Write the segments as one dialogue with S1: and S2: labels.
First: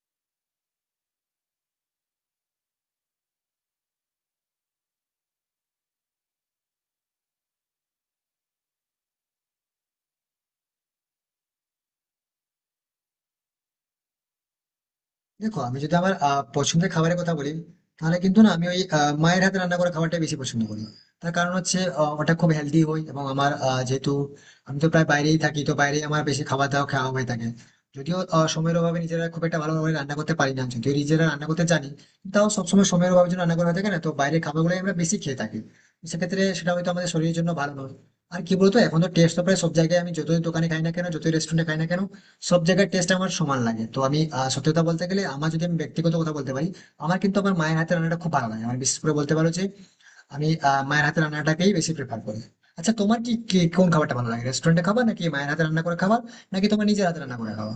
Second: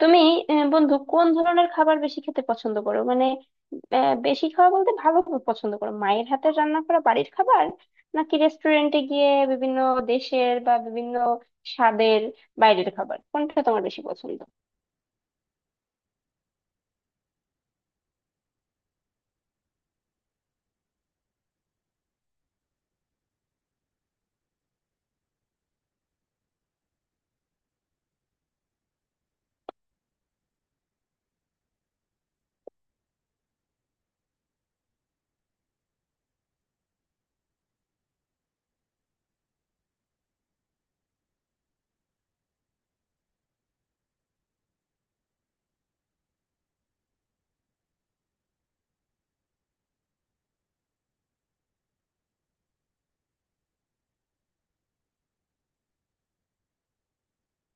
S1: তুমি বন্ধু, কোন ধরনের খাবার বেশি খেতে পছন্দ করো? মানে বেশি খাওয়া বলতে ভালো খাবার পছন্দ করো মায়ের হাতের রান্না করা বাড়ির খাবার, নাকি রেস্টুরেন্টে গিয়ে বিভিন্ন দেশের বা বিভিন্ন স্বাদের বাইরের খাবার? কোনটা তোমার বেশি পছন্দ?
S2: দেখো, আমি যদি আমার পছন্দের খাবারের কথা বলি, তাহলে কিন্তু না আমি ওই মায়ের হাতে রান্না করা খাবারটাই বেশি পছন্দ করি। তার কারণ হচ্ছে, ওটা খুব হেলদি হয়, এবং আমার যেহেতু আমি তো প্রায় বাইরেই থাকি, তো বাইরেই আমার বেশি খাবার দাওয়া খাওয়া হয়ে থাকে। যদিও সময়ের অভাবে নিজেরা খুব একটা ভালোভাবে রান্না করতে পারি না, যদিও নিজেরা রান্না করতে জানি। তাও সবসময় সময়ের অভাবের জন্য রান্না করা হয়ে থাকে না, তো বাইরের খাবারগুলোই আমরা বেশি খেয়ে থাকি। তো সেক্ষেত্রে সেটা হয়তো আমাদের শরীরের জন্য ভালো নয়। আর কি বলতো, এখন তো টেস্ট তো প্রায় সব জায়গায়, আমি যতই দোকানে খাই না কেন, যতই রেস্টুরেন্টে খাই না কেন, সব জায়গার টেস্ট আমার সমান লাগে। তো আমি সত্যি কথা বলতে গেলে, আমার যদি আমি ব্যক্তিগত কথা বলতে পারি, আমার, কিন্তু আমার মায়ের হাতের রান্নাটা খুব ভালো লাগে। আমার বিশেষ করে বলতে পারো যে আমি মায়ের হাতের রান্নাটাকেই বেশি প্রেফার করি। আচ্ছা, তোমার কি কি- কোন খাবারটা ভালো লাগে? রেস্টুরেন্টে খাবার, নাকি মায়ের হাতে রান্না করে খাবার, নাকি তোমার নিজের হাতে রান্না করে খাওয়া?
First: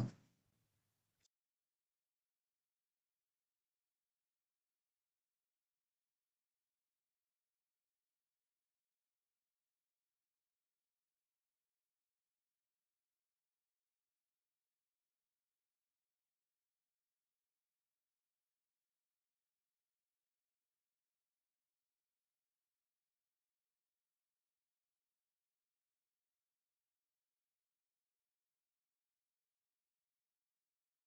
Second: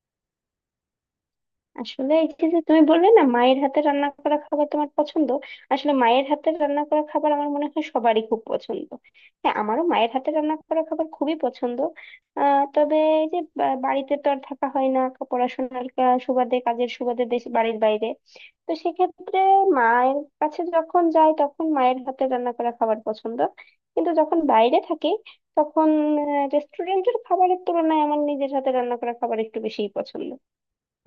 S1: আসলে এই যে যে তুমি বললে না, মায়ের হাতে রান্না করা খাবার তোমার পছন্দ। আসলে মায়ের হাতে রান্না করা খাবার আমার মনে হয় সবারই খুব পছন্দ। হ্যাঁ, আমারও মায়ের হাতে রান্না করা খাবার খুবই পছন্দ। তবে এই যে বাড়িতে তো আর থাকা হয় না, পড়াশোনার সুবাদে, কাজের সুবাদে দেশ বাড়ির বাইরে। তো সেক্ষেত্রে মায়ের কাছে যখন যাই, তখন মায়ের হাতে রান্না করা খাবার পছন্দ। কিন্তু যখন বাইরে থাকি তখন রেস্টুরেন্টের খাবারের তুলনায় আমার নিজের হাতে রান্না করা খাবার একটু বেশিই পছন্দ।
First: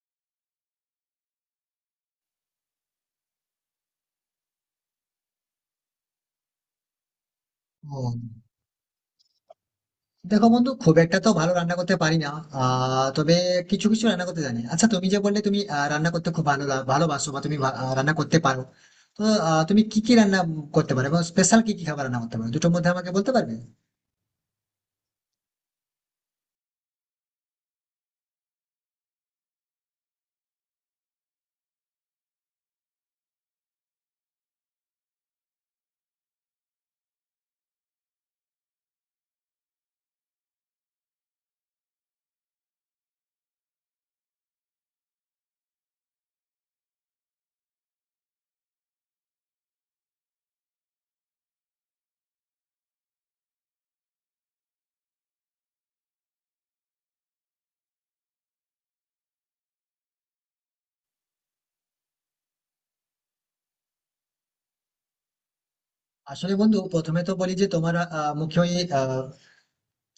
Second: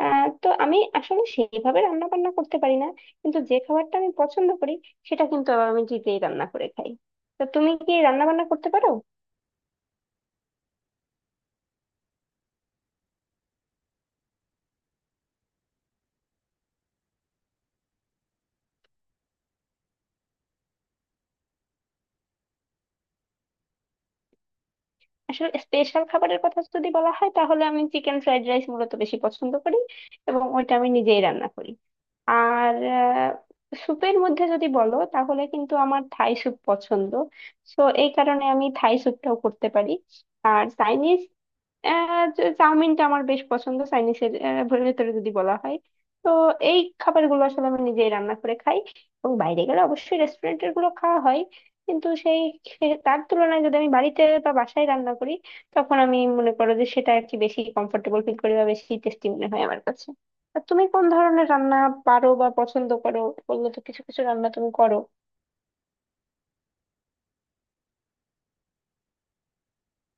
S1: তো আমি আসলে সেইভাবে রান্না বান্না করতে পারি না, কিন্তু যে খাবারটা আমি পছন্দ করি সেটা কিন্তু আবার আমি নিজেই রান্না করে খাই। তো তুমি কি
S2: ও,
S1: রান্না বান্না করতে পারো?
S2: দেখো বন্ধু, খুব একটা তো ভালো রান্না করতে পারি না। তবে কিছু কিছু রান্না করতে জানি। আচ্ছা, তুমি যে বললে তুমি রান্না করতে খুব ভালোবাসো, বা তুমি রান্না করতে পারো। তো তুমি কি কি রান্না করতে পারো এবং স্পেশাল কি কি খাবার রান্না করতে পারো, দুটোর মধ্যে আমাকে বলতে পারবে?
S1: আসলে স্পেশাল খাবারের কথা যদি বলা হয় তাহলে আমি চিকেন ফ্রাইড রাইস মূলত বেশি পছন্দ করি, এবং ওইটা আমি নিজেই রান্না করি। আর স্যুপের মধ্যে যদি বলো তাহলে কিন্তু আমার থাই স্যুপ পছন্দ, তো এই কারণে আমি থাই স্যুপটাও করতে পারি। আর চাইনিজ আহ, চাউমিনটা আমার বেশ পছন্দ চাইনিজের ভেতরে যদি বলা হয়। তো এই খাবারগুলো আসলে আমি নিজেই রান্না করে খাই, এবং বাইরে গেলে অবশ্যই রেস্টুরেন্টের গুলো খাওয়া হয়। কিন্তু তার তুলনায় যদি আমি বাড়িতে বা বাসায় রান্না করি, তখন আমি মনে করো যে সেটা আর কি বেশি কমফোর্টেবল ফিল করি বা বেশি টেস্টি মনে হয় আমার কাছে। আর তুমি কোন ধরনের রান্না পারো বা পছন্দ করো? বললে তো কিছু কিছু রান্না তুমি করো।
S2: আসলে বন্ধু, প্রথমে তো বলি যে তোমার মুখে ওই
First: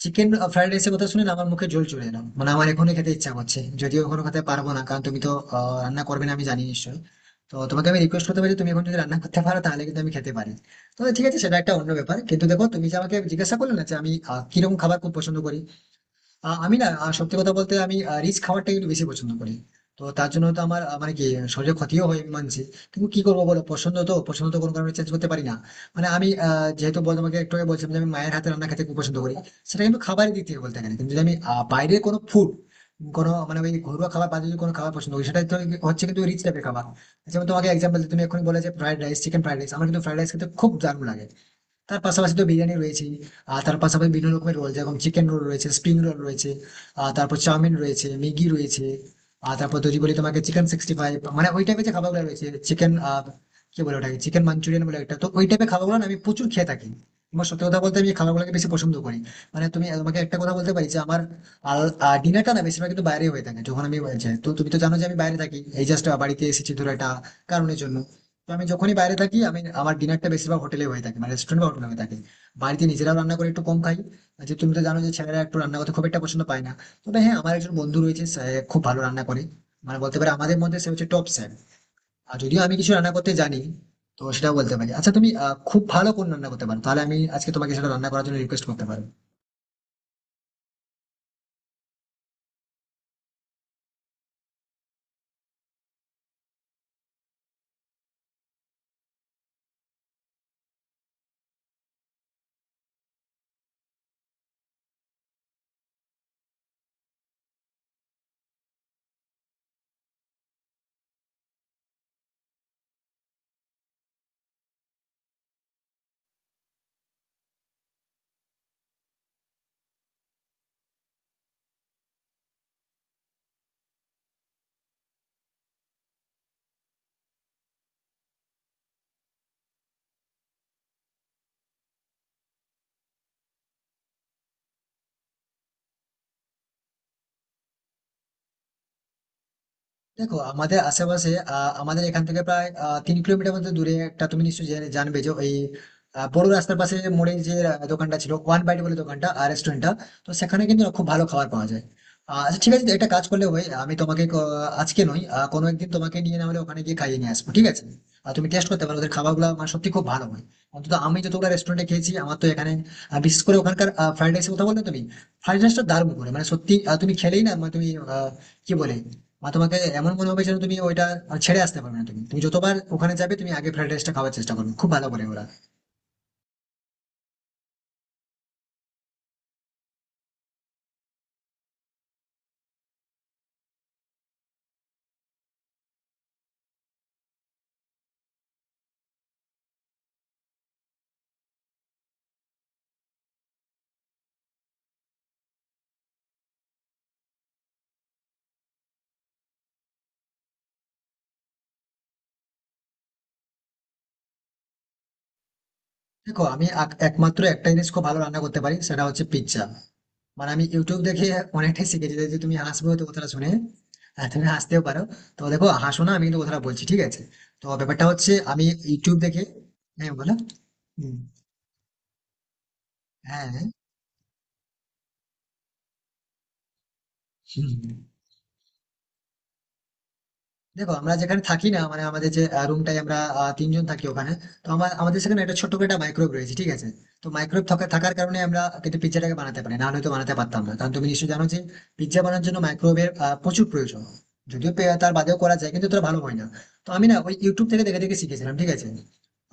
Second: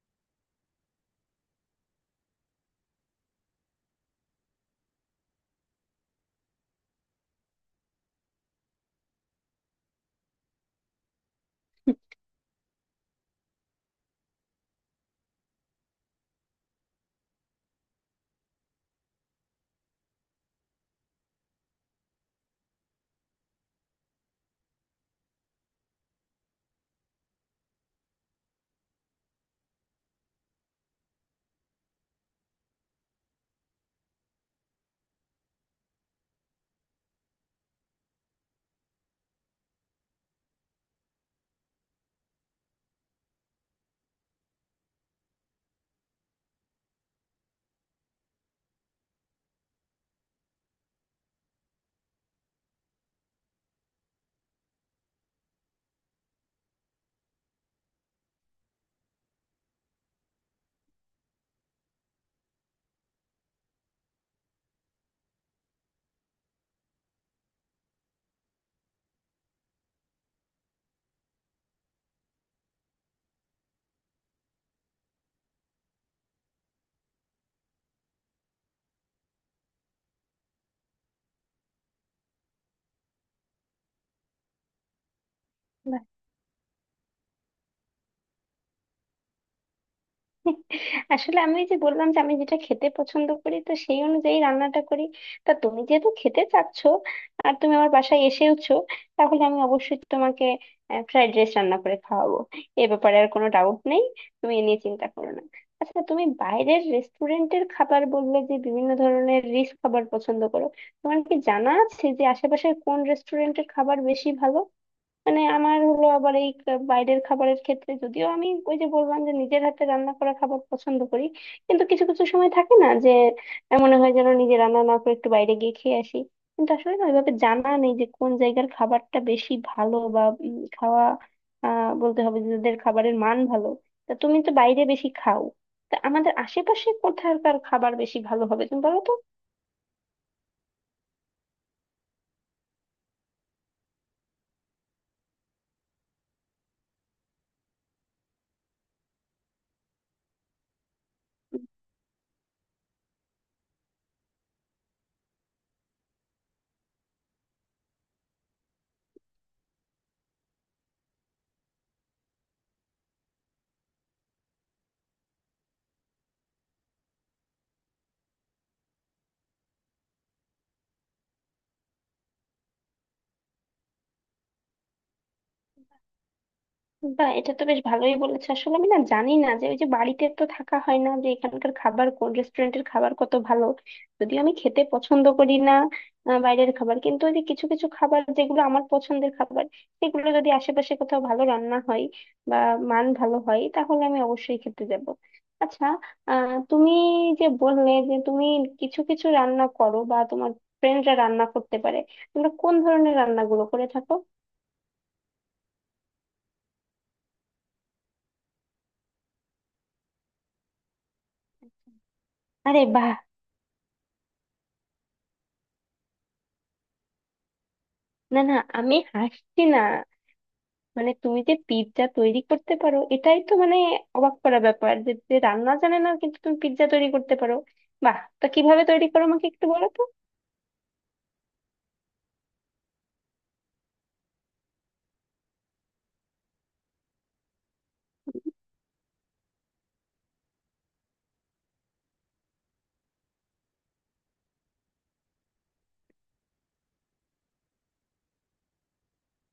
S2: চিকেন ফ্রাইড রাইসের কথা শুনে না আমার মুখে জল চলে এলো। মানে আমার এখনই খেতে ইচ্ছা করছে, যদিও এখনো খেতে পারবো না, কারণ তুমি তো রান্না করবে না আমি জানি নিশ্চয়ই। তো তোমাকে আমি রিকোয়েস্ট করতে পারি, তুমি এখন যদি রান্না করতে পারো তাহলে কিন্তু আমি খেতে পারি। তো ঠিক আছে, সেটা একটা অন্য ব্যাপার। কিন্তু দেখো, তুমি যে আমাকে জিজ্ঞাসা করলে না যে আমি কিরকম খাবার খুব পছন্দ করি। আমি না সত্যি কথা বলতে আমি রিচ খাবারটা কিন্তু বেশি পছন্দ করি। তো তার জন্য তো আমার মানে কি, শরীরে ক্ষতিও হয় আমি মানছি। কিন্তু কি করবো বলো, পছন্দ তো পছন্দ, তো কোনো কারণে চেঞ্জ করতে পারি না। মানে আমি যেহেতু তোমাকে একটু আগে বলছিলাম যে আমি মায়ের হাতে রান্না খেতে খুব পছন্দ করি। সেটা কিন্তু খাবারের দিক থেকে বলতে গেলে, কিন্তু যদি আমি বাইরের কোনো ফুড, কোনো মানে ওই ঘরোয়া খাবার বাদে যদি কোনো খাবার পছন্দ করি, সেটা তো হচ্ছে কিন্তু রিচ টাইপের খাবার। যেমন তোমাকে এক্সাম্পল, তুমি এখন বলে যে fried rice, chicken fried rice. আমার কিন্তু ফ্রাইড রাইস খেতে খুব দারুণ লাগে। তার পাশাপাশি তো বিরিয়ানি রয়েছে। আর তার পাশাপাশি বিভিন্ন রকমের রোল, যেরকম চিকেন রোল রয়েছে, স্প্রিং রোল রয়েছে। আর তারপর চাউমিন রয়েছে, ম্যাগি রয়েছে। আর তারপর যদি বলি তোমাকে চিকেন 65, মানে ওই টাইপের যে খাবারগুলো রয়েছে। চিকেন, কি বলে ওটাকে, চিকেন মাঞ্চুরিয়ান বলে একটা। তো ওই টাইপের খাবারগুলো না আমি প্রচুর খেয়ে থাকি। আমার সত্যি কথা বলতে আমি এই খাবারগুলোকে বেশি পছন্দ করি। মানে তোমাকে একটা কথা বলতে পারি যে আমার ডিনারটা না বেশিরভাগ কিন্তু বাইরে হয়ে থাকে, যখন আমি বাইরে যাই। তো তুমি তো জানো যে আমি বাইরে থাকি, এই জাস্ট বাড়িতে এসেছি ধরো একটা কারণের জন্য। তো আমি যখনই বাইরে থাকি, আমি আমার ডিনারটা বেশিরভাগ হোটেলে হয়ে থাকে, মানে রেস্টুরেন্ট বা হোটেলে হয়ে থাকে। বাড়িতে নিজেরাও রান্না করে একটু কম খাই। আর যে, তুমি তো জানো যে ছেলেরা একটু রান্না করতে খুব একটা পছন্দ পায় না। তবে হ্যাঁ, আমার একজন বন্ধু রয়েছে, সে খুব ভালো রান্না করে। মানে বলতে পারে, আমাদের মধ্যে সে হচ্ছে টপ শেফ। আর যদিও আমি কিছু রান্না করতে জানি, তো সেটাও বলতে পারি। আচ্ছা, তুমি খুব ভালো কোন রান্না করতে পারো, তাহলে আমি আজকে তোমাকে সেটা রান্না করার জন্য রিকোয়েস্ট করতে পারবো।
S1: আসলে আমি ওই যে বললাম যে আমি যেটা খেতে পছন্দ করি, তো সেই অনুযায়ী রান্নাটা করি। তা তুমি যেহেতু খেতে চাচ্ছ আর তুমি আমার বাসায় এসেওছো, তাহলে আমি অবশ্যই তোমাকে ফ্রাইড রাইস রান্না করে খাওয়াবো। এ ব্যাপারে আর কোনো ডাউট নেই, তুমি এ নিয়ে চিন্তা করো না। আচ্ছা, তুমি বাইরের রেস্টুরেন্টের খাবার বললে যে বিভিন্ন ধরনের রিচ খাবার পছন্দ করো। তোমার কি জানা আছে যে আশেপাশে কোন রেস্টুরেন্টের খাবার বেশি ভালো? মানে আমার হলো আবার এই বাইরের খাবারের ক্ষেত্রে, যদিও আমি ওই যে বললাম যে নিজের হাতে রান্না করা খাবার পছন্দ করি, কিন্তু কিছু কিছু সময় থাকে না যে মনে হয় যেন নিজে রান্না না করে একটু বাইরে গিয়ে খেয়ে আসি। কিন্তু আসলে না ওইভাবে জানা নেই যে কোন জায়গার খাবারটা বেশি ভালো বা খাওয়া বলতে হবে যে যাদের খাবারের মান ভালো। তা তুমি তো বাইরে বেশি খাও। তা আমাদের আশেপাশে কোথাকার খাবার বেশি ভালো হবে তুমি বলো তো?
S2: দেখো, আমাদের আশেপাশে আমাদের এখান থেকে প্রায় 3 কিলোমিটার মতো দূরে একটা, তুমি নিশ্চয়ই জানবে, যে ওই বড় রাস্তার পাশে মোড়ে যে দোকানটা ছিল ওয়ান বাইট বলে, দোকানটা আর রেস্টুরেন্টটা। তো সেখানে কিন্তু খুব ভালো খাবার পাওয়া যায়। আচ্ছা ঠিক আছে, একটা কাজ করলে হয়, আমি তোমাকে আজকে নয় কোনো একদিন তোমাকে নিয়ে না হলে ওখানে গিয়ে খাইয়ে নিয়ে আসবো, ঠিক আছে? আর তুমি টেস্ট করতে পারো ওদের খাবারগুলো, মানে সত্যি খুব ভালো হয়। অন্তত আমি যতগুলো রেস্টুরেন্টে খেয়েছি, আমার তো এখানে বিশেষ করে ওখানকার ফ্রাইড রাইসের কথা বললে, তুমি ফ্রাইড রাইসটা দারুণ করে, মানে সত্যি তুমি খেলেই না, মানে তুমি কি বলে, বা তোমাকে এমন মনে হবে যেন তুমি ওইটা আর ছেড়ে আসতে পারবে না। তুমি তুমি যতবার ওখানে যাবে তুমি আগে ফ্রাইড রাইসটা খাওয়ার চেষ্টা করবে, খুব ভালো করে ওরা।
S1: বা এটা তো বেশ ভালোই বলেছে। আসলে আমি না জানি না যে ওই যে বাড়িতে তো থাকা হয় না, যে এখানকার খাবার কোন রেস্টুরেন্টের খাবার কত ভালো। যদিও আমি খেতে পছন্দ করি না বাইরের খাবার, কিন্তু ওই যে কিছু কিছু খাবার যেগুলো আমার পছন্দের খাবার, সেগুলো যদি আশেপাশে কোথাও ভালো রান্না হয় বা মান ভালো হয় তাহলে আমি অবশ্যই খেতে যাব। আচ্ছা, তুমি যে বললে যে তুমি কিছু কিছু রান্না করো বা তোমার ফ্রেন্ডরা রান্না করতে পারে, তোমরা কোন ধরনের রান্নাগুলো করে থাকো?
S2: দেখো, আমি একমাত্র একটা জিনিস খুব ভালো রান্না করতে পারি, সেটা হচ্ছে পিৎজা। মানে আমি ইউটিউব দেখে অনেকটাই শিখেছি, যে তুমি
S1: আরে,
S2: হাসবে হয়তো
S1: বাহ!
S2: কথাটা শুনে। আর তুমি হাসতেও পারো। তো দেখো, হাসো না, আমি কিন্তু কথাটা বলছি, ঠিক আছে। তো ব্যাপারটা হচ্ছে
S1: না না,
S2: আমি
S1: আমি
S2: ইউটিউব দেখে।
S1: হাসছি না।
S2: হ্যাঁ, বলো।
S1: মানে
S2: হুম,
S1: তুমি যে পিৎজা তৈরি করতে পারো এটাই
S2: হ্যাঁ,
S1: তো মানে অবাক করা ব্যাপার, যে যে রান্না জানে না কিন্তু তুমি পিৎজা তৈরি করতে পারো।
S2: হুম।
S1: বাহ, তা কিভাবে তৈরি করো আমাকে একটু বলো তো?
S2: দেখো, আমরা যেখানে থাকি না, মানে আমাদের যে রুমটাই, আমরা তিনজন থাকি ওখানে। তো আমাদের সেখানে একটা ছোট্ট করে একটা মাইক্রোওয়েভ রয়েছে, ঠিক আছে। তো মাইক্রোওয়েভ থাকার কারণে আমরা কিন্তু পিৎজাটাকে বানাতে পারি, না হলে তো বানাতে পারতাম না, কারণ তুমি নিশ্চয়ই জানো যে পিৎজা বানানোর জন্য মাইক্রোওয়েভের প্রচুর প্রয়োজন। যদিও তার বাদেও করা যায়, কিন্তু তোরা ভালো হয় না। তো আমি না ওই ইউটিউব থেকে দেখে দেখে শিখেছিলাম, ঠিক আছে।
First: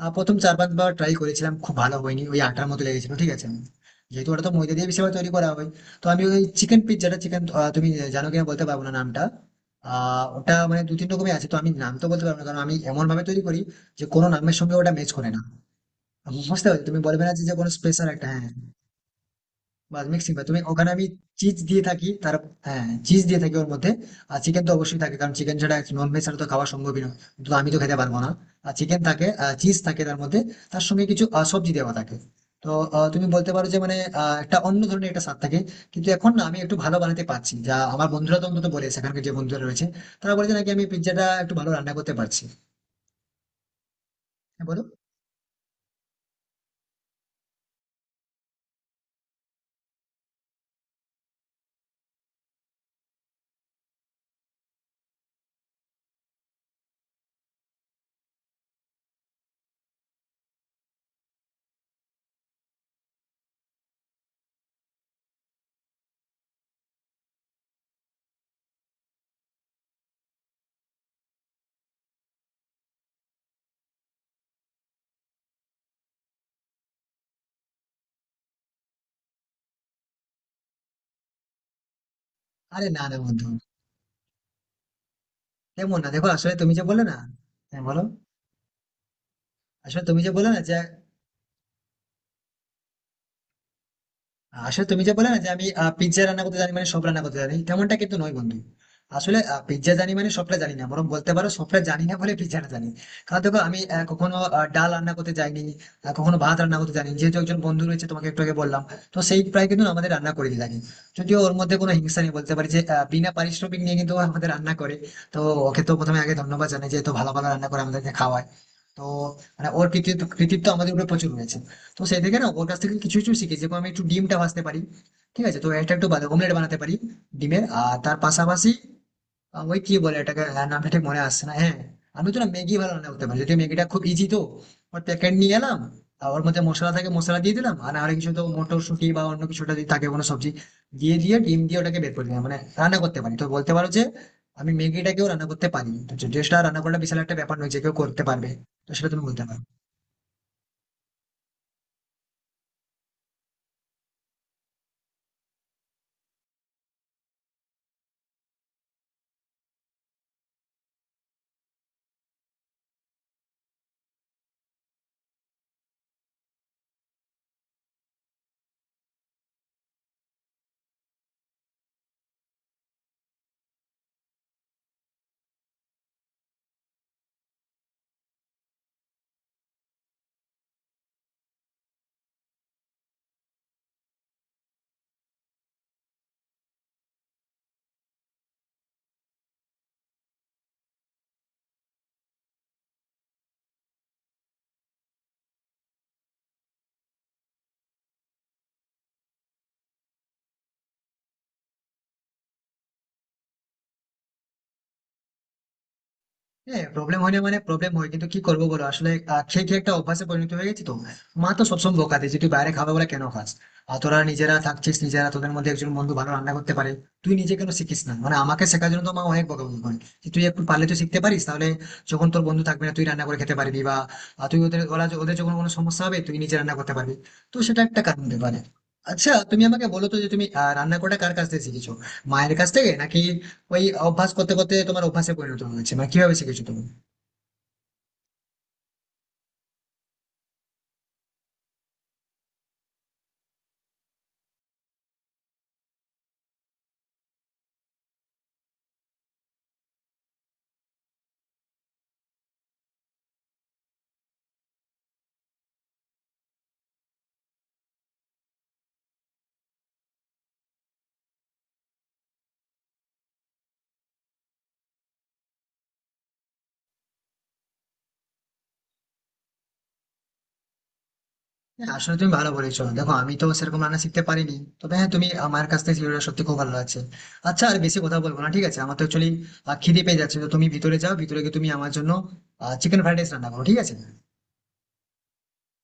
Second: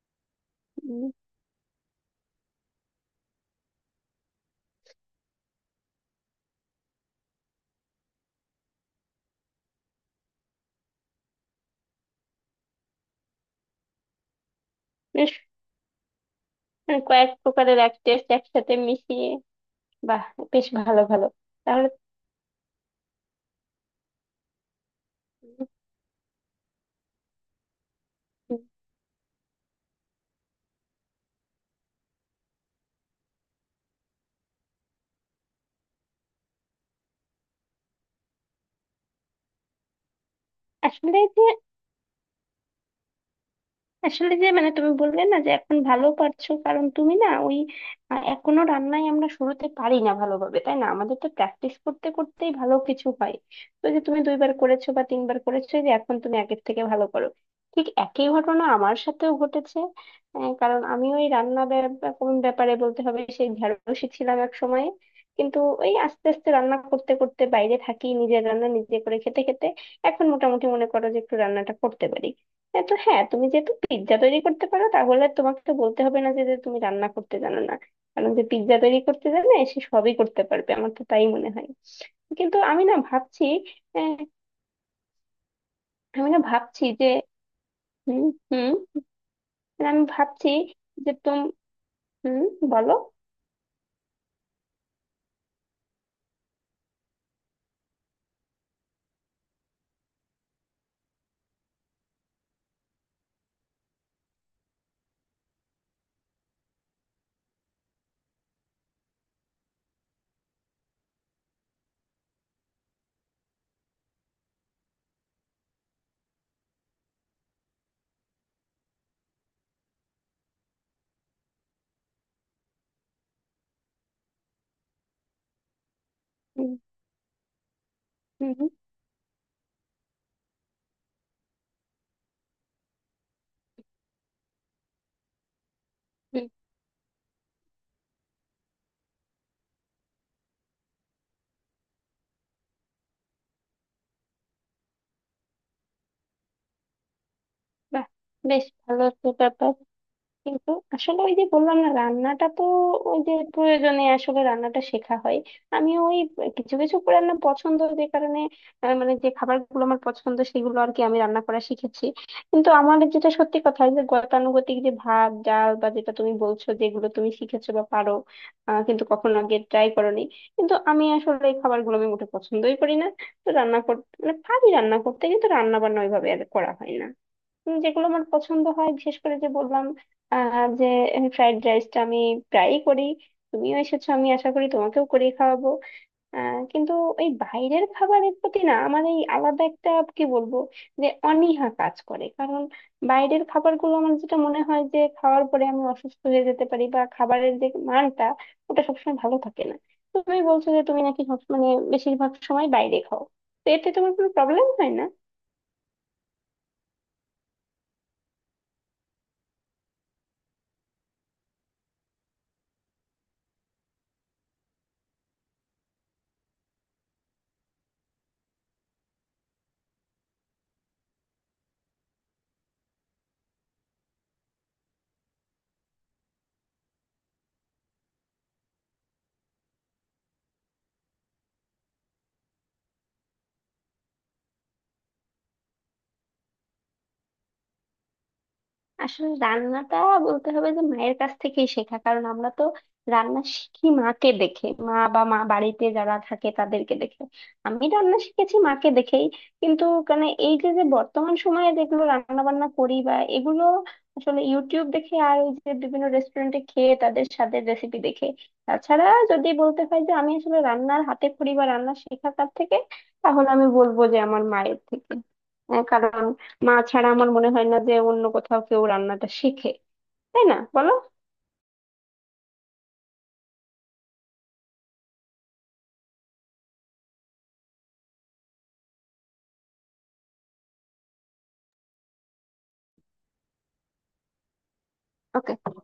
S2: প্রথম চার পাঁচবার
S1: উম।
S2: ট্রাই করেছিলাম, খুব ভালো হয়নি, ওই আটার মতো লেগেছিল, ঠিক আছে। যেহেতু ওটা তো ময়দা দিয়ে বেশিরভাগ তৈরি করা হয়। তো আমি ওই চিকেন পিৎজাটা, চিকেন, তুমি জানো কিনা বলতে পারবো না নামটা। ওটা মানে দু তিন রকমের আছে, তো আমি নাম তো বলতে পারবো না, কারণ আমি এমন ভাবে তৈরি করি যে কোনো নামের সঙ্গে ওটা ম্যাচ করে
S1: বেশ।
S2: না। বুঝতে পারছো?
S1: মানে
S2: তুমি বলবে
S1: কয়েক
S2: না যে যে কোনো
S1: প্রকারের এক
S2: স্পেশাল একটা,
S1: টেস্ট
S2: হ্যাঁ।
S1: একসাথে মিশিয়ে?
S2: বাস,
S1: বাহ।
S2: মিক্সিং ভাই তুমি
S1: বেশ
S2: ওখানে,
S1: ভালো,
S2: আমি
S1: ভালো।
S2: চিজ দিয়ে
S1: তাহলে।
S2: থাকি তার। হ্যাঁ, চিজ দিয়ে থাকি ওর মধ্যে। আর চিকেন তো অবশ্যই থাকে, কারণ চিকেন ছাড়া, নন ভেজ ছাড়া তো খাওয়া সম্ভবই নয়। তো আমি তো খেতে পারবো না।
S1: উম।
S2: আর চিকেন থাকে, চিজ থাকে তার মধ্যে। তার সঙ্গে কিছু সবজি দেওয়া থাকে। তো তুমি বলতে পারো যে মানে একটা অন্য ধরনের একটা স্বাদ থাকে। কিন্তু এখন না আমি একটু ভালো বানাতে পারছি, যা আমার বন্ধুরা তো অন্তত বলে, সেখানকার যে বন্ধুরা রয়েছে, তারা বলেছে নাকি আমি
S1: আসলে
S2: পিৎজাটা
S1: যে,
S2: একটু ভালো রান্না করতে পারছি। হ্যাঁ,
S1: মানে
S2: বলো।
S1: তুমি বললে না যে এখন ভালো পারছো, কারণ তুমি না ওই এখনো রান্নায় আমরা শুরুতে পারি না ভালোভাবে, তাই না? আমাদের তো প্র্যাকটিস করতে করতেই ভালো কিছু হয়। তো যে তুমি দুইবার করেছো বা তিনবার করেছো এই যে এখন তুমি আগের থেকে ভালো করো। ঠিক একই ঘটনা আমার সাথেও ঘটেছে। কারণ আমি ওই কোন ব্যাপারে বলতে হবে, সেই ঢেড়সই ছিলাম এক সময়। কিন্তু ওই আস্তে আস্তে রান্না করতে করতে বাইরে থাকি নিজের রান্না নিজে করে খেতে খেতে, এখন মোটামুটি মনে করো যে একটু রান্নাটা করতে পারি। হ্যাঁ, তো হ্যাঁ, তুমি যেহেতু পিৎজা তৈরি করতে পারো তাহলে তোমাকে তো বলতে হবে না যে যে তুমি রান্না করতে জানো না। কারণ যে পিৎজা তৈরি করতে জানে সে সবই করতে পারবে, আমার তো তাই মনে হয়। কিন্তু আমি
S2: আরে
S1: না
S2: না না
S1: ভাবছি।
S2: বন্ধু,
S1: আহ,
S2: কেমন না দেখো,
S1: আমি না
S2: আসলে তুমি যে
S1: ভাবছি
S2: বলে
S1: যে।
S2: না হ্যাঁ, বলো।
S1: হুম। হুম। মানে
S2: আসলে
S1: আমি
S2: তুমি যে বলে
S1: ভাবছি
S2: না যে
S1: যে তুমি। হুম, বলো।
S2: আসলে তুমি যে বলে না যে আমি পিৎজা রান্না করতে জানি মানে সব রান্না করতে জানি তেমনটা কিন্তু নয়, বন্ধু। আসলে পিৎজা জানি মানে সবটা জানি না, বরং বলতে পারো সবটা জানি না বলে পিৎজাটা জানি। কারণ দেখো, আমি কখনো ডাল রান্না করতে জানি, কখনো ভাত রান্না করতে জানি, যেহেতু একজন বন্ধু রয়েছে তোমাকে একটু আগে বললাম, তো সেই প্রায় কিন্তু আমাদের রান্না করে দিয়ে থাকে। যদিও ওর মধ্যে কোনো হিংসা নেই বলতে পারি, যে বিনা পারিশ্রমিক নিয়ে কিন্তু ও আমাদের রান্না করে। তো ওকে তো প্রথমে আগে ধন্যবাদ জানাই, যে এত ভালো ভালো রান্না করে আমাদেরকে খাওয়ায়। তো মানে ওর কৃতিত্ব কৃতিত্ব আমাদের উপরে প্রচুর রয়েছে। তো সেই থেকে না ওর কাছ থেকে কিছু কিছু শিখেছি, যেমন আমি একটু ডিমটা ভাজতে পারি, ঠিক আছে। তো এটা একটু অমলেট
S1: হুম।
S2: বানাতে পারি, ডিমের। আর তার
S1: হুম।
S2: পাশাপাশি
S1: হুম।
S2: ওই কি বলে এটাকে, হ্যাঁ, নামটা ঠিক মনে আসছে না, হ্যাঁ। আমি তো না ম্যাগি ভালো রান্না করতে পারি, যদি ম্যাগিটা খুব ইজি, তো ওর প্যাকেট নিয়ে এলাম, আর ওর
S1: হুম।
S2: মধ্যে মশলা থাকে, মশলা দিয়ে দিলাম, আর আর কিছু তো মটরশুঁটি বা অন্য কিছুটা যদি থাকে কোনো সবজি দিয়ে দিয়ে ডিম দিয়ে ওটাকে বের করে দিলাম, মানে রান্না করতে পারি। তো বলতে পারো যে আমি ম্যাগিটাকেও রান্না করতে পারি, তো ড্রেসটা রান্না করাটা বিশাল একটা ব্যাপার নয়, যে কেউ
S1: বাহ,
S2: করতে পারবে।
S1: বেশ
S2: তো
S1: ভালো
S2: সেটা তুমি
S1: একটা
S2: বলতে পারো।
S1: ব্যাপার। কিন্তু আসলে ওই যে বললাম না রান্নাটা তো ওই যে প্রয়োজনে আসলে রান্নাটা শেখা হয়। আমি ওই কিছু কিছু রান্না পছন্দ যে কারণে, মানে যে খাবারগুলো আমার পছন্দ সেগুলো আর কি আমি রান্না করা শিখেছি। কিন্তু আমার যেটা সত্যি কথা, যে গতানুগতিক যে ভাত ডাল বা যেটা তুমি বলছো যেগুলো তুমি শিখেছো বা পারো, কিন্তু কখনো আগে ট্রাই করোনি। কিন্তু আমি আসলে এই খাবারগুলো আমি মোটে পছন্দই করি না। তো রান্না করতে মানে পারি রান্না করতে, কিন্তু রান্না বান্না ওইভাবে আর করা হয় না। যেগুলো আমার পছন্দ হয় বিশেষ করে যে বললাম যে ফ্রাইড রাইসটা আমি প্রায়ই করি। তুমিও এসেছো, আমি আশা করি তোমাকেও করে খাওয়াবো। আহ, কিন্তু এই বাইরের খাবারের প্রতি না আমার এই আলাদা একটা কি বলবো যে অনীহা কাজ করে, কারণ বাইরের খাবারগুলো আমার যেটা মনে হয় যে খাওয়ার পরে আমি অসুস্থ হয়ে যেতে পারি বা খাবারের যে মানটা ওটা সবসময় ভালো থাকে না। তুমি বলছো যে তুমি নাকি মানে বেশিরভাগ সময় বাইরে খাও, তো এতে তোমার কোনো প্রবলেম হয় না?
S2: হ্যাঁ, প্রবলেম হয় না, মানে প্রবলেম হয়, কিন্তু কি করবো বলো, আসলে খেয়ে খেয়ে একটা অভ্যাসে পরিণত হয়ে গেছি তো। মা তো সবসময় বকা দেয়, যে তুই বাইরে খাবে বলে কেন খাস। আর তোরা নিজেরা থাকছিস, নিজেরা তোদের মধ্যে একজন বন্ধু ভালো রান্না করতে পারে, তুই নিজে কেন শিখিস না, মানে আমাকে শেখার জন্য তো মা অনেক বকাবকি করে, যে তুই একটু পারলে তো শিখতে পারিস, তাহলে যখন তোর বন্ধু থাকবে না তুই রান্না করে খেতে পারবি, বা তুই ওদের ওরা ওদের যখন কোনো সমস্যা হবে তুই নিজে রান্না করতে পারবি। তো সেটা একটা কারণ হতে পারে। আচ্ছা, তুমি আমাকে বলো তো, যে তুমি রান্না করাটা কার কাছ থেকে শিখেছো, মায়ের কাছ থেকে, নাকি ওই অভ্যাস করতে করতে তোমার অভ্যাসে পরিণত হয়েছে, মানে কিভাবে শিখেছো তুমি?
S1: আসলে রান্নাটা বলতে হবে যে মায়ের কাছ থেকেই শেখা, কারণ আমরা তো রান্না শিখি মাকে দেখে, মা বা মা বাড়িতে যারা থাকে তাদেরকে দেখে। আমি রান্না শিখেছি মাকে দেখেই। কিন্তু মানে এই যে যে বর্তমান সময়ে যেগুলো রান্না বান্না করি বা এগুলো আসলে ইউটিউব দেখে আর ওই যে বিভিন্ন রেস্টুরেন্টে খেয়ে তাদের স্বাদের রেসিপি দেখে। তাছাড়া যদি বলতে হয় যে আমি আসলে রান্নার হাতে খড়ি বা রান্না শেখা কার থেকে, তাহলে আমি বলবো যে আমার মায়ের থেকে। কারণ মা ছাড়া আমার মনে হয় না যে অন্য কোথাও কেউ রান্নাটা শেখে, তাই না বলো?
S2: হ্যাঁ, আসলে তুমি ভালো বলেছো। দেখো, আমি তো সেরকম রান্না শিখতে পারিনি। তবে হ্যাঁ, তুমি আমার কাছ থেকে ভিডিওটা সত্যি খুব ভালো লাগছে। আচ্ছা, আর বেশি কথা বলবো না, ঠিক আছে। আমার তো অ্যাকচুয়ালি খিদে পেয়ে যাচ্ছে, তো তুমি ভিতরে যাও, ভিতরে গিয়ে তুমি আমার জন্য চিকেন ফ্রাইড রাইস রান্না করো, ঠিক আছে?
S1: ওকে।